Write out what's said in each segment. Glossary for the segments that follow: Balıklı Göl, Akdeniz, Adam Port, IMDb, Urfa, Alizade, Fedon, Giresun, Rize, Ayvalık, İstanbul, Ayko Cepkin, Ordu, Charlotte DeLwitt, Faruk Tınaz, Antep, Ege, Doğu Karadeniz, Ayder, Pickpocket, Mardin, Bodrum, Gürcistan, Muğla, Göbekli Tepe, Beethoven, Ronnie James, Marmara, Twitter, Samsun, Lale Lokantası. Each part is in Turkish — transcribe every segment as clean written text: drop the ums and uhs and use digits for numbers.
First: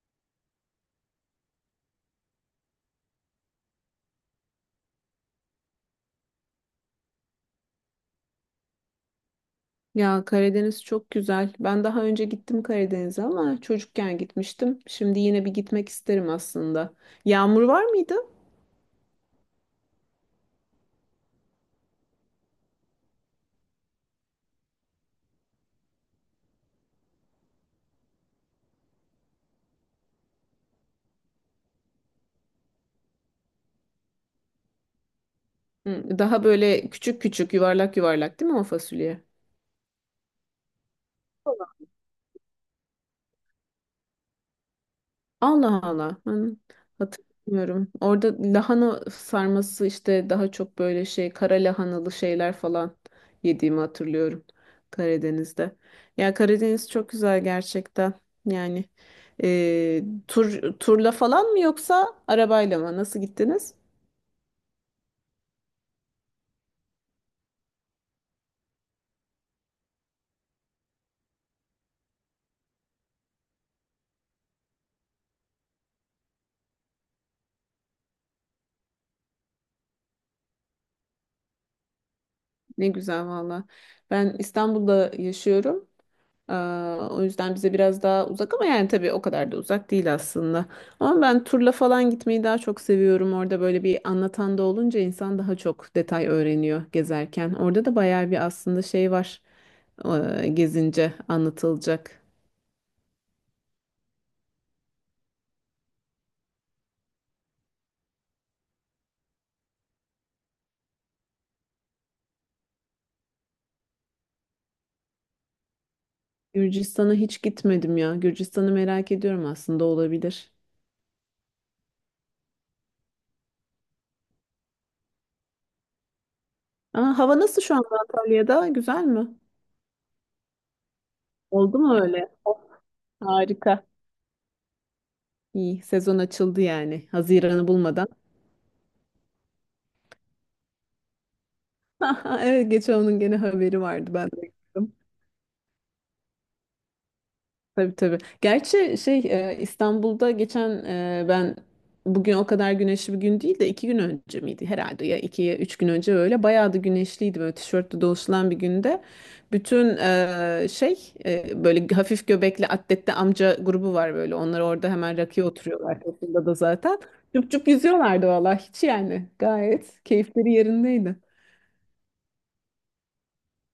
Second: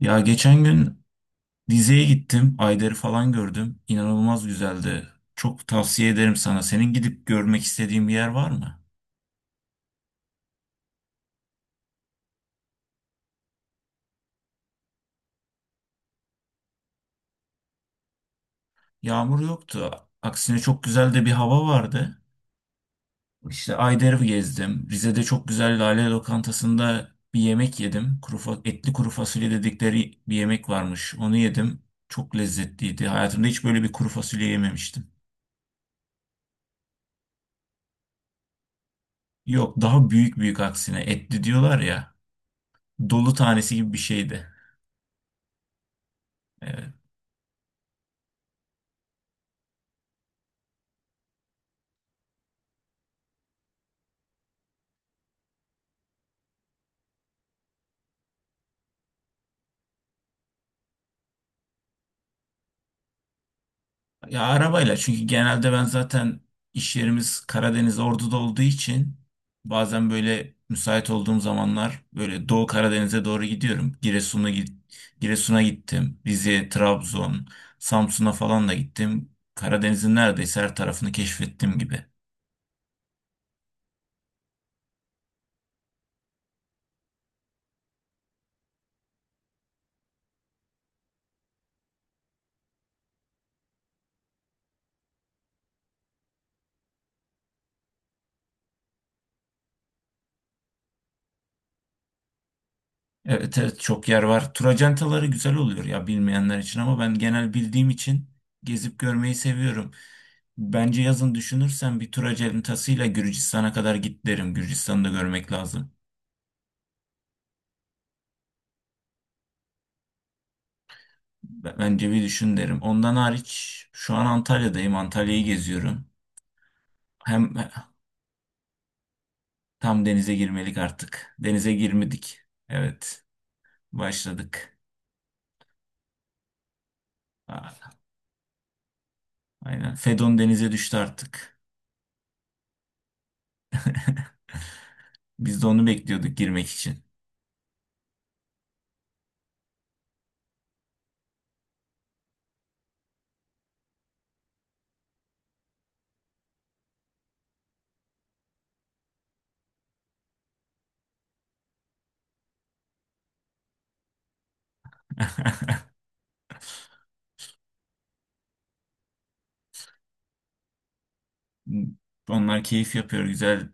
Ya geçen gün dizeye gittim. Ayder'i falan gördüm. İnanılmaz güzeldi. Çok tavsiye ederim sana. Senin gidip görmek istediğin bir yer var mı? Ya Karadeniz çok güzel. Ben daha önce gittim Karadeniz'e ama çocukken gitmiştim. Şimdi yine bir gitmek isterim aslında. Yağmur var mıydı? Yağmur yoktu. Aksine çok güzel de bir hava vardı. İşte Ayder'i gezdim. Rize'de çok güzel Lale Lokantası'nda bir yemek yedim. Etli kuru fasulye dedikleri bir yemek varmış. Onu yedim. Çok lezzetliydi. Hayatımda hiç böyle bir kuru fasulye yememiştim. Hı, daha böyle küçük küçük yuvarlak yuvarlak değil mi o fasulye? Yok, daha büyük büyük aksine. Etli diyorlar ya. Dolu tanesi gibi bir şeydi. Allah Allah. Ben Evet. hatırlamıyorum. Orada lahana sarması işte daha çok böyle şey kara lahanalı şeyler falan yediğimi hatırlıyorum Karadeniz'de. Ya Karadeniz çok güzel gerçekten. Yani e, turla falan mı yoksa arabayla mı? Nasıl gittiniz? Ya arabayla, çünkü genelde ben zaten iş yerimiz Karadeniz Ordu'da olduğu için bazen böyle müsait olduğum zamanlar böyle Doğu Karadeniz'e doğru gidiyorum. Giresun'a gittim. Rize, Trabzon, Samsun'a falan da gittim. Karadeniz'in neredeyse her tarafını keşfettim gibi. Ne güzel valla. Ben İstanbul'da yaşıyorum. Aa, o yüzden bize biraz daha uzak ama yani tabii o kadar da uzak değil aslında. Ama ben turla falan gitmeyi daha çok seviyorum. Orada böyle bir anlatan da olunca insan daha çok detay öğreniyor gezerken. Orada da bayağı bir aslında şey var gezince anlatılacak. Evet evet, çok yer var. Tur acentaları güzel oluyor ya bilmeyenler için ama ben genel bildiğim için gezip görmeyi seviyorum. Bence yazın düşünürsen bir tur aceletasıyla Gürcistan'a kadar git derim. Gürcistan'ı da görmek lazım. Gürcistan'a hiç gitmedim ya. Gürcistan'ı merak ediyorum aslında olabilir. Bence bir düşün derim. Ondan hariç şu an Antalya'dayım. Antalya'yı geziyorum. Aa, hava Hem nasıl şu anda Antalya'da? Güzel mi? tam denize girmelik artık. Denize Oldu mu öyle? girmedik. Of, Evet, harika. başladık. İyi, sezon açıldı yani. Haziran'ı Aa, bulmadan. aynen. Fedon denize düştü artık. Evet geçen onun gene haberi vardı ben de gördüm. Biz de onu bekliyorduk girmek için. Tabii tabii. Gerçi şey İstanbul'da geçen ben bugün o kadar güneşli bir gün değil de iki gün önce miydi herhalde ya iki ya üç gün önce öyle bayağı da güneşliydi böyle tişörtle dolaşılan bir günde. Bütün şey böyle hafif göbekli atletli amca grubu var böyle onlar orada hemen rakıya oturuyorlar toplumda da zaten. Cüp cüp yüzüyorlardı vallahi hiç yani gayet keyifleri yerindeydi. Hmm. Onlar keyif yapıyor, güzel.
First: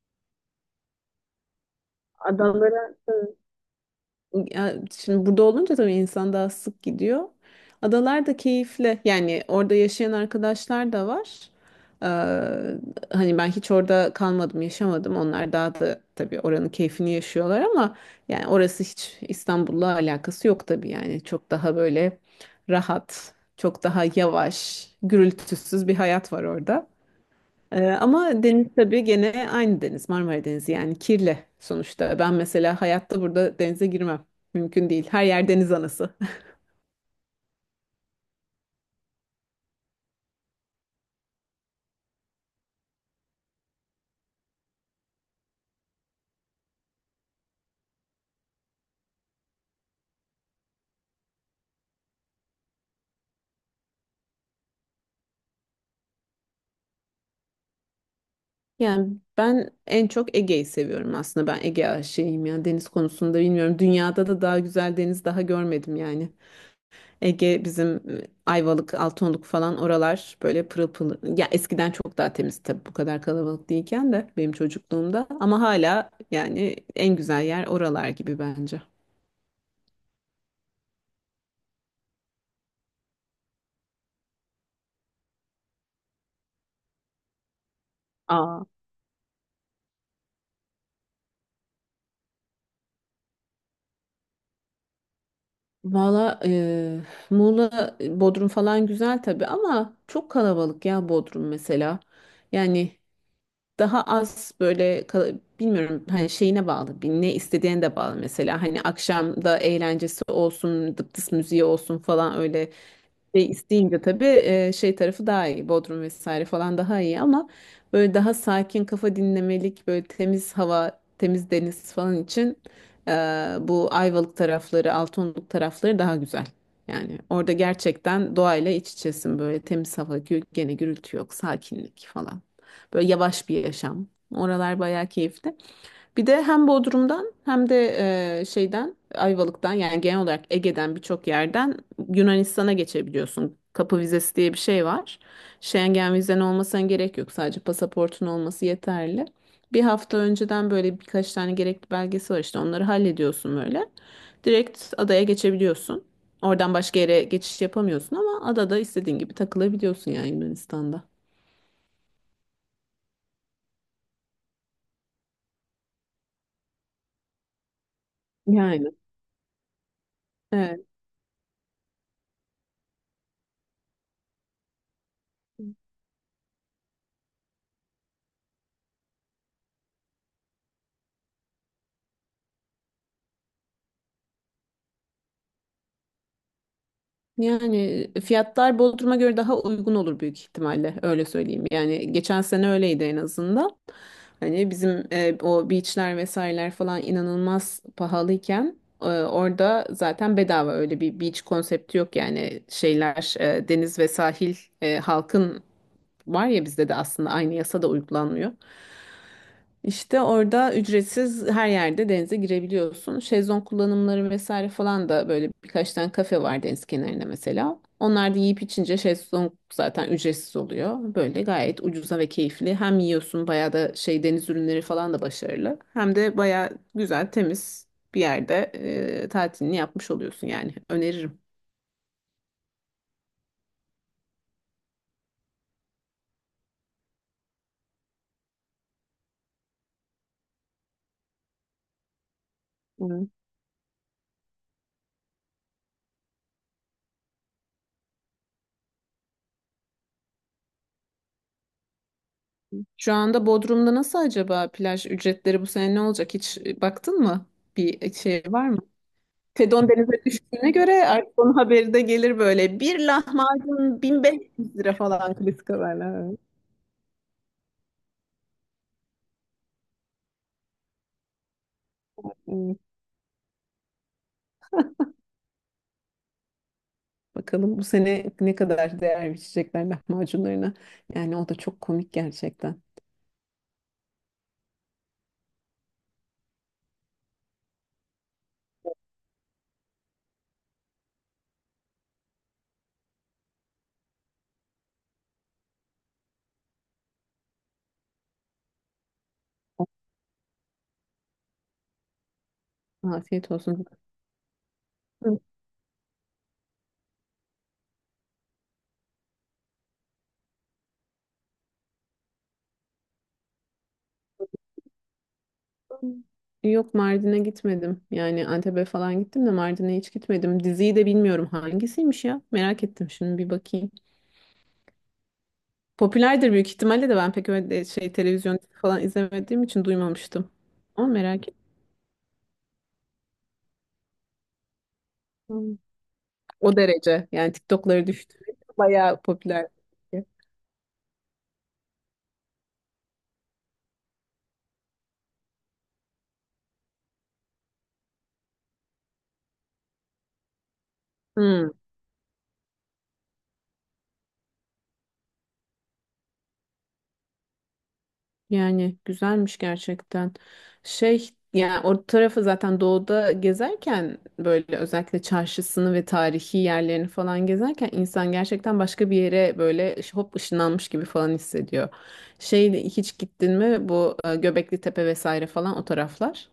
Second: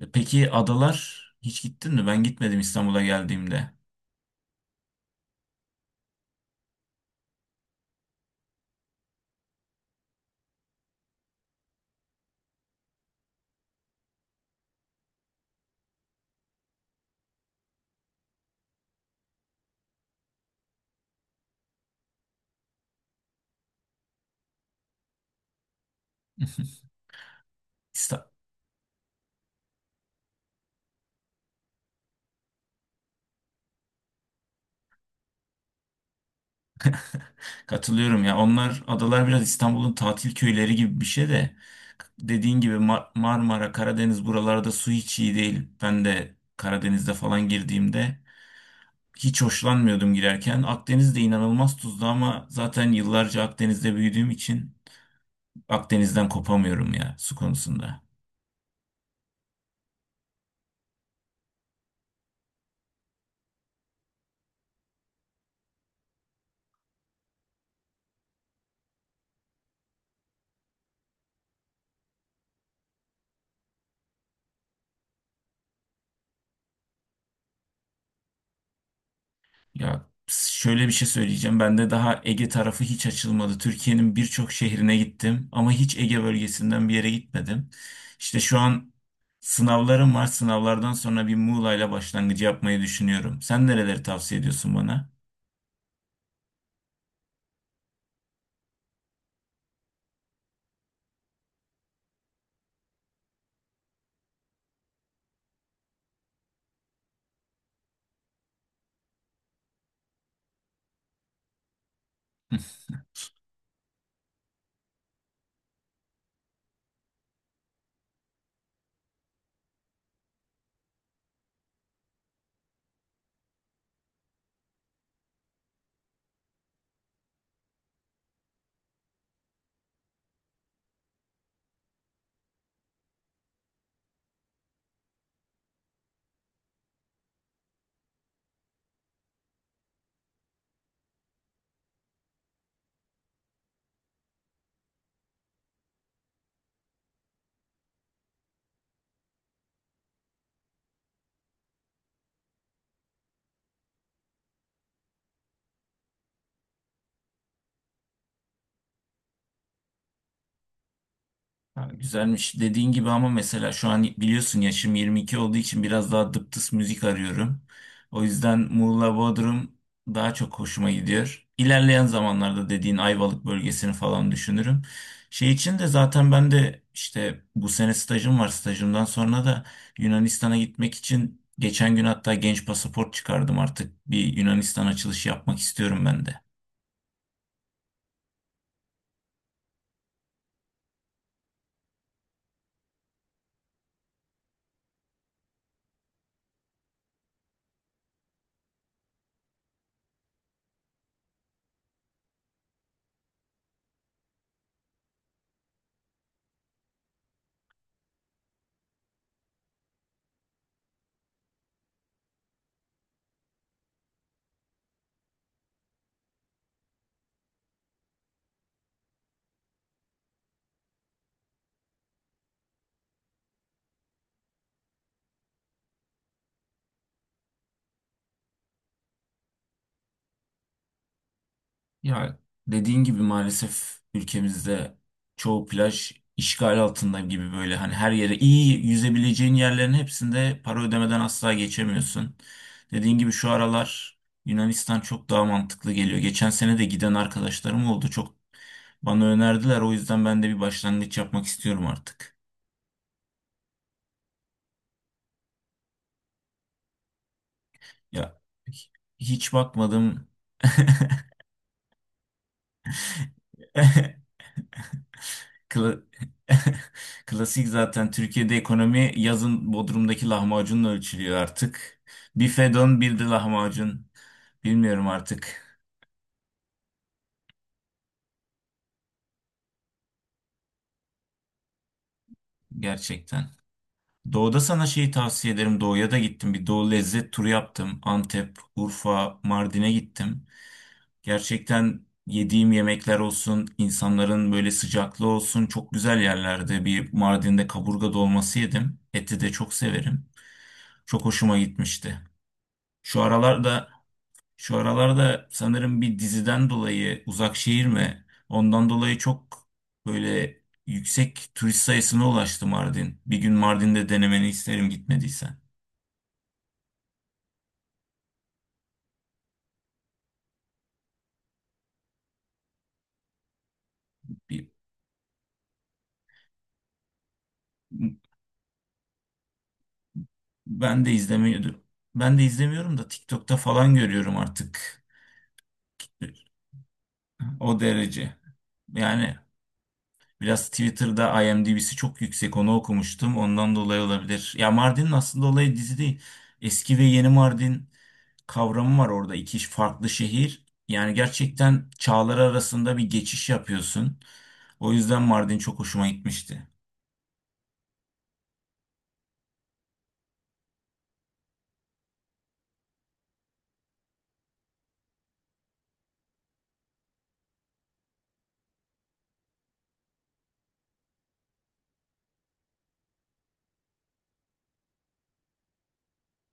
Peki adalar hiç gittin mi? Ben gitmedim Adamlara İstanbul'a geldiğimde. ya şimdi burada olunca tabii insan daha sık gidiyor. Adalar da keyifli. Yani orada yaşayan arkadaşlar da var. Ee, Hani ben hiç orada kalmadım, yaşamadım. Onlar daha da tabii oranın keyfini yaşıyorlar ama yani orası hiç İstanbul'la alakası yok tabii yani. Çok daha böyle rahat, çok daha yavaş, gürültüsüz bir hayat var orada. İsta- Ama deniz tabii gene aynı deniz Marmara Denizi yani kirli sonuçta. Ben mesela hayatta burada denize girmem. Mümkün değil. Her yer deniz anası. Katılıyorum ya. Onlar adalar biraz İstanbul'un tatil köyleri gibi bir şey de dediğin gibi Marmara, Karadeniz buralarda su hiç iyi değil. Ben de Karadeniz'de falan girdiğimde hiç hoşlanmıyordum girerken. Akdeniz de inanılmaz tuzlu ama zaten yıllarca Akdeniz'de büyüdüğüm için Akdeniz'den kopamıyorum ya su konusunda. Yani ben en çok Ege'yi seviyorum aslında. Ben Ege aşığıyım ya deniz konusunda bilmiyorum. Dünyada da daha güzel deniz daha görmedim yani. Ege bizim Ayvalık, Altınoluk falan oralar böyle pırıl pırıl. Ya eskiden çok daha temiz tabii bu kadar kalabalık değilken de benim çocukluğumda. Ama hala yani en güzel yer oralar gibi bence. Ya şöyle bir şey söyleyeceğim. Ben de daha Ege tarafı hiç açılmadı. Türkiye'nin birçok şehrine gittim ama hiç Ege bölgesinden bir yere gitmedim. İşte şu Aa. an sınavlarım var. Sınavlardan sonra bir Muğla'yla başlangıcı yapmayı düşünüyorum. Sen nereleri tavsiye ediyorsun bana? Valla Muğla, Bodrum falan güzel tabii ama çok kalabalık ya Bodrum mesela. Yani daha az böyle bilmiyorum hani şeyine bağlı bir ne istediğine de bağlı mesela hani akşamda eğlencesi olsun dıptıs müziği olsun falan öyle şey isteyince tabii şey tarafı daha iyi Bodrum vesaire falan daha iyi ama böyle daha sakin kafa dinlemelik böyle temiz hava temiz deniz falan için e, bu Ayvalık tarafları Altınoluk tarafları daha güzel. Yani orada gerçekten doğayla iç içesin böyle temiz hava gene gürültü yok sakinlik falan. Böyle yavaş bir yaşam. Oralar bayağı keyifli. Bir de hem Bodrum'dan hem de şeyden Ayvalık'tan yani genel olarak Ege'den birçok yerden Yunanistan'a geçebiliyorsun. Kapı vizesi diye bir şey var. Schengen vizen olmasına gerek yok. Sadece pasaportun olması yeterli. Bir hafta önceden böyle birkaç tane gerekli belgesi var işte onları hallediyorsun böyle. Direkt adaya geçebiliyorsun. Oradan başka yere geçiş yapamıyorsun ama adada istediğin gibi takılabiliyorsun yani Yunanistan'da. Ha, güzelmiş. Dediğin gibi ama mesela şu an biliyorsun yaşım 22 olduğu için biraz daha dıptıs müzik arıyorum. O yüzden Yani. Muğla Bodrum daha çok Evet. hoşuma gidiyor. İlerleyen zamanlarda dediğin Ayvalık bölgesini falan düşünürüm. Şey için de zaten ben de işte bu sene stajım var. Stajımdan sonra da Yunanistan'a gitmek için geçen gün hatta genç pasaport çıkardım artık. Bir Yunanistan açılışı yapmak istiyorum ben de. Yani fiyatlar Bodrum'a göre daha uygun olur büyük ihtimalle öyle söyleyeyim. Yani geçen sene öyleydi en azından. Hani bizim o beachler vesaireler falan inanılmaz pahalıyken orada zaten bedava öyle bir beach konsepti yok yani şeyler deniz ve sahil halkın var ya bizde de aslında aynı yasa da uygulanmıyor. İşte orada ücretsiz her yerde denize girebiliyorsun. Şezlong kullanımları vesaire falan da böyle birkaç tane kafe var deniz kenarında mesela. Onlar da yiyip içince şezlong zaten ücretsiz oluyor. Böyle gayet ucuza ve keyifli. Hem yiyorsun bayağı da şey deniz ürünleri falan da başarılı. Hem de bayağı güzel, temiz bir yerde tatilini yapmış oluyorsun yani. Öneririm. Ya dediğin gibi maalesef ülkemizde çoğu plaj işgal altında gibi, böyle hani her yere iyi yüzebileceğin yerlerin hepsinde para ödemeden asla geçemiyorsun. Dediğin Hı. gibi şu aralar Yunanistan çok daha mantıklı geliyor. Geçen sene de giden arkadaşlarım oldu. Çok bana önerdiler. O yüzden ben de bir başlangıç yapmak istiyorum artık. Şu anda Bodrum'da nasıl acaba plaj ücretleri bu sene ne olacak? Hiç baktın mı? Bir Ya şey var mı? hiç Fedon denize bakmadım. düştüğüne göre artık onun haberi de gelir böyle. Bir lahmacun 1500 lira falan klasik Kla- haberler. Klasik zaten Türkiye'de ekonomi yazın Bodrum'daki lahmacunla ölçülüyor artık. Bir Evet. fedon bir de lahmacun. Bilmiyorum artık Bakalım bu sene ne kadar değer biçecekler lahmacunlarına. Yani o da çok komik gerçekten. gerçekten. Doğu'da sana şeyi tavsiye ederim. Doğu'ya da gittim. Bir Doğu lezzet turu yaptım. Antep, Urfa, Mardin'e gittim. Gerçekten yediğim yemekler olsun, insanların böyle sıcaklığı olsun, çok güzel yerlerde. Bir Mardin'de kaburga dolması yedim. Eti de çok severim. Çok hoşuma gitmişti. Şu Afiyet olsun. aralarda Şu aralarda sanırım bir diziden dolayı uzak şehir mi? Ondan dolayı çok böyle yüksek turist sayısına ulaştı Mardin. Bir gün Mardin'de denemeni isterim gitmediysen. Yok Mardin'e gitmedim. Yani Antep'e falan gittim de Mardin'e hiç gitmedim. Diziyi de bilmiyorum hangisiymiş ya. Merak ettim şimdi bir bakayım. Bir, Popülerdir büyük ihtimalle de ben pek öyle şey televizyon falan izlemediğim için duymamıştım. ben Ama de merak ettim. izlemiyordum. Ben de izlemiyorum da TikTok'ta falan görüyorum artık. O derece. Yani O TikTok'ları derece. düştü. Bayağı Yani popüler. Biraz Twitter'da IMDb'si çok yüksek, onu okumuştum. Ondan dolayı olabilir. Ya Mardin'in aslında olayı dizi değil. Eski ve yeni Mardin kavramı var orada. İki farklı şehir. Yani Hmm. gerçekten çağlar arasında bir geçiş yapıyorsun. O yüzden Mardin çok hoşuma gitmişti. Yani güzelmiş gerçekten. Şey yani o tarafı zaten doğuda gezerken böyle özellikle çarşısını ve tarihi yerlerini falan gezerken insan gerçekten başka bir yere böyle hop ışınlanmış gibi falan hissediyor. Şey hiç gittin mi bu Göbekli Tepe vesaire falan o taraflar?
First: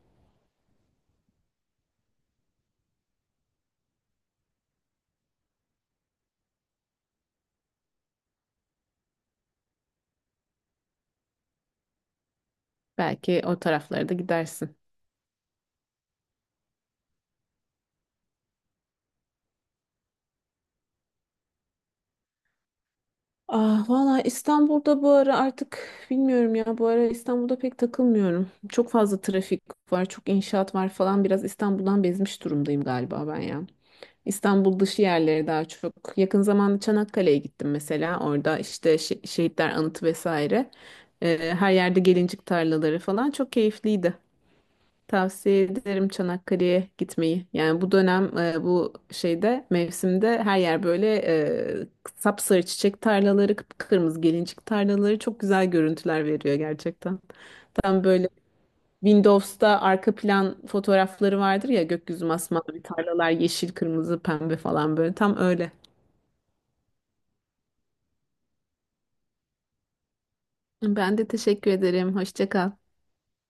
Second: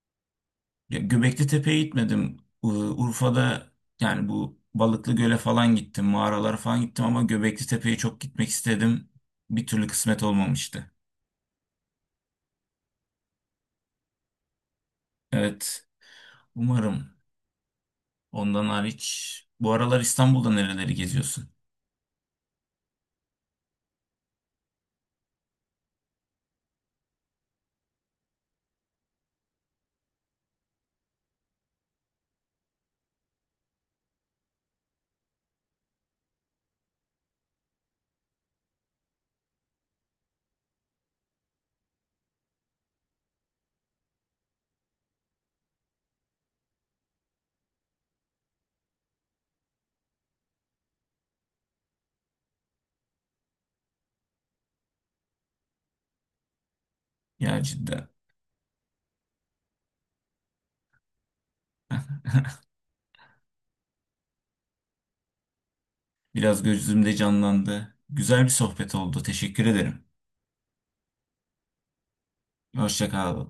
Ya Göbekli Tepe'ye gitmedim. Urfa'da yani bu Balıklı Göl'e falan gittim. Mağaralara falan gittim ama Göbekli Tepe'ye çok gitmek istedim. Bir türlü kısmet olmamıştı. Belki o taraflara da gidersin. Evet. Umarım. Ondan hariç bu aralar İstanbul'da nereleri geziyorsun? Ah valla İstanbul'da bu ara artık bilmiyorum ya bu ara İstanbul'da pek takılmıyorum. Çok fazla trafik var, çok inşaat var falan biraz İstanbul'dan bezmiş durumdayım galiba ben ya. İstanbul dışı yerlere daha çok. Yakın zamanda Çanakkale'ye gittim mesela. Orada işte şehitler anıtı vesaire. Her yerde gelincik tarlaları falan çok keyifliydi. Tavsiye ederim Çanakkale'ye gitmeyi. Yani bu dönem bu şeyde mevsimde her yer böyle e, sapsarı çiçek tarlaları, kıpkırmızı gelincik tarlaları çok güzel görüntüler veriyor gerçekten. Ya Tam cidden. böyle Windows'ta arka plan fotoğrafları vardır ya gökyüzü masmavi tarlalar yeşil, kırmızı, pembe falan böyle tam öyle. Biraz gözümde canlandı. Güzel bir sohbet oldu. Teşekkür ederim. Ben de teşekkür ederim. Hoşça kal. Hoşça kal.